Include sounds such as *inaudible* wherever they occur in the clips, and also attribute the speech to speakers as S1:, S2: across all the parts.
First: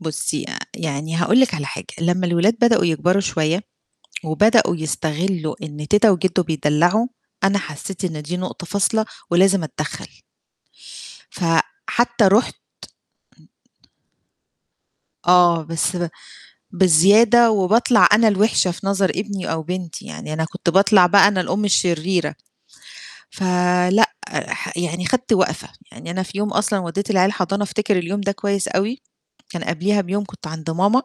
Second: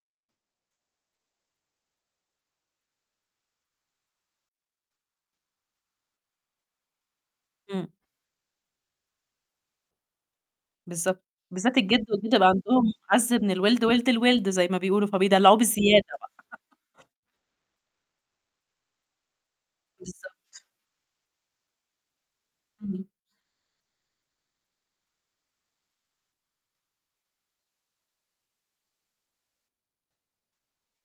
S1: بُصي يعني هاقول لِك على حاجة لمّا الأولاد بدأوا يكبروا شوية وبدأوا يستغلوا إن تيتة وجده بيدلعوا، أنا
S2: إمم.
S1: حسيت إن دي نقطة فاصلة ولازم أتدخل.
S2: بالضبط بالذات الجد
S1: فحتى
S2: والجدة بقى
S1: رُحت امم.
S2: عندهم أعز من الولد ولد الولد زي ما بيقولوا فبيدلعوه
S1: آه بس
S2: بالزيادة
S1: ب
S2: بقى.
S1: بزيادة وباطلع أنا الوحشة في نظر ابني أو بنتي يعني أنا
S2: بالضبط.
S1: كنت باطلع بقى أنا الأم الشريرة.
S2: امم.
S1: ف لا ح يعني خدت وقفة، يعني أنا في يوم أصلًا ودِّيت العيال الحضانة أفتكر اليوم ده كويس أوي، كان قبليها بيوم كنت عند ماما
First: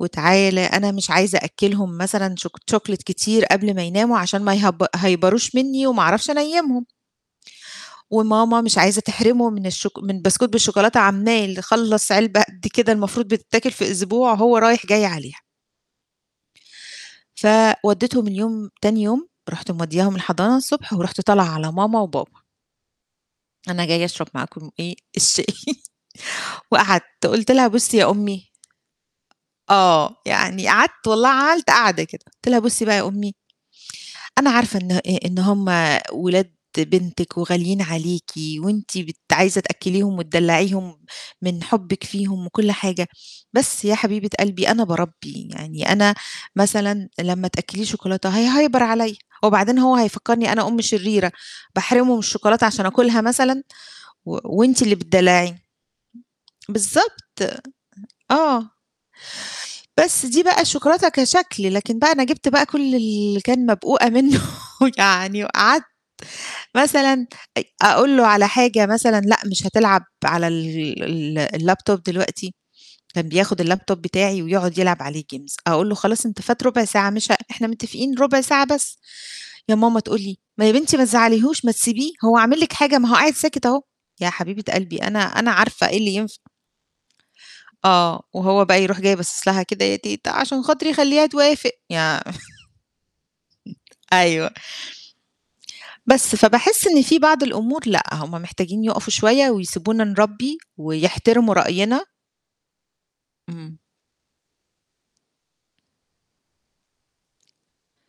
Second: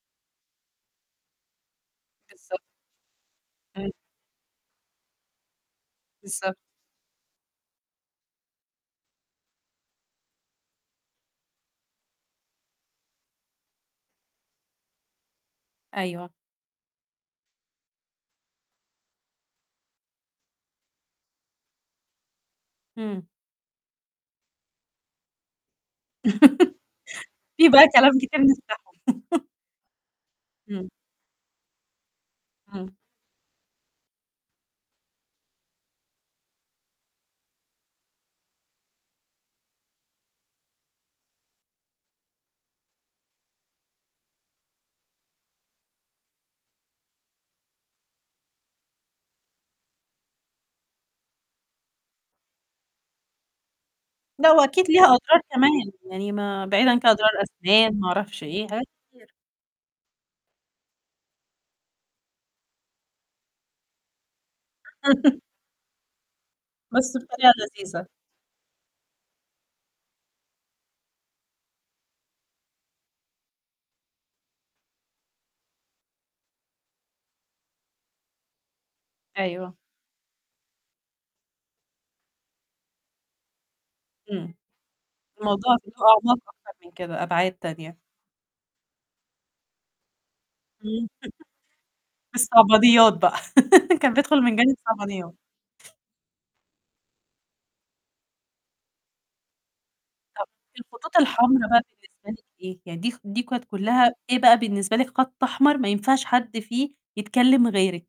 S1: وتعالَ أنا مش عايزة أأكلهم مثلًا شو
S2: بالضبط
S1: chocolate كتير قبل ما
S2: امم.
S1: يناموا عشان ما يهي يهيبروش مني وما أعرفش
S2: بالضبط.
S1: أنيمهم. وماما مش عايزة تحرمهم من الشوك من بسكوت بالشوكولاتة عمّال خلص علبة قد كده المفروض بتتاكل في أسبوع هو رايح جاي عليها.
S2: أيوه.
S1: فوديتهم اليوم تاني يوم رُحت مودياهم الحضانة الصبح ورُحت طالعة على ماما وبابا.
S2: إمم.
S1: أنا جاية أشرب معاكم إيه الشاي *chuckles* وقعدت
S2: *laughs*
S1: قُلت
S2: في
S1: لها
S2: بقى
S1: بُصي يا
S2: كلام كتير
S1: أمي
S2: نفتحه *chuckles*
S1: آه يعني
S2: امم.
S1: قعدت والله عملت قعدة كده قُلت لها بُصي بقى
S2: امم.
S1: يا أمي أنا عارفة إن إ إن هم ولاد بنتكِ وغاليين عليكِ وأنتِ بت عايزة تأكليهم وتدلعيهم من حبكِ فيهم وكل حاجة، بس يا حبيبة قلبي أنا باربِّي يعني أنا مثلًا لما تأكليه شوكولاتة هيهيبر عليّا، وبعدين هو هيفكرني أنا أم شريرة باحرمه من الشوكولاتة عشان أُكلها مثلًا و
S2: لأ
S1: وأنتِ
S2: وأكيد
S1: اللي
S2: ليها أضرار
S1: بتدلعي
S2: كمان يعني ما بعيدا كأضرار
S1: بالضبط
S2: أسنان ما أعرفش إيه
S1: آه.
S2: حاجات كتير.
S1: بس دي بقى الشوكولاتة كشكل لكن بقى أنا جِبت بقى كل اللي كان مبقوقة منه
S2: *laughs*
S1: يعني وقعدت
S2: بس
S1: مثلًا
S2: بطريقة
S1: أ
S2: لذيذة.
S1: أقول له على حاجة مثلًا لأ مش هتلعب على ال ال الlaptop دلوقتي، كان بياخد اللابتوب بتاعي ويقعد يلعب عليه games، أقول له خلاص أنت فات ربع ساعة مش ه إحنا متفقين ربع ساعة بس، يا
S2: أيوه.
S1: ماما تقول لي: "ما يا بنتي ما تزعليهوش ما تسيبيه هو عامل لِك حاجة ما هو قاعد ساكت أهو" يا
S2: إمم.
S1: حبيبة قلبي أنا أنا
S2: الموضوع
S1: عارفة
S2: له
S1: إيه اللي
S2: أعماق
S1: ينفع.
S2: أكتر من كده أبعاد تانية.
S1: آه وهو بقى يروح جاي باصص لها كده يا تيتة عشان
S2: امم
S1: خاطري خليها توافق
S2: *chuckles*
S1: يا
S2: في الصعبانيات بقى
S1: *chuckles*
S2: *laughs* كان بيدخل
S1: أيوه.
S2: من جانب الصعبانيات.
S1: بس فباحس إن في بعض الأمور لا هُم محتاجين يقفوا شوية ويسيبونا
S2: طَب
S1: نربِّي
S2: الخطوط
S1: ويحترموا
S2: الحمرا بقى
S1: رأينا.
S2: بالنسبة لِك إيه يعني دي خ دي كانت
S1: امم.
S2: كُلها إيه بقى بالنسبة لِك خط أحمر ما ينفعش حد فيه يتكلم غيرِك.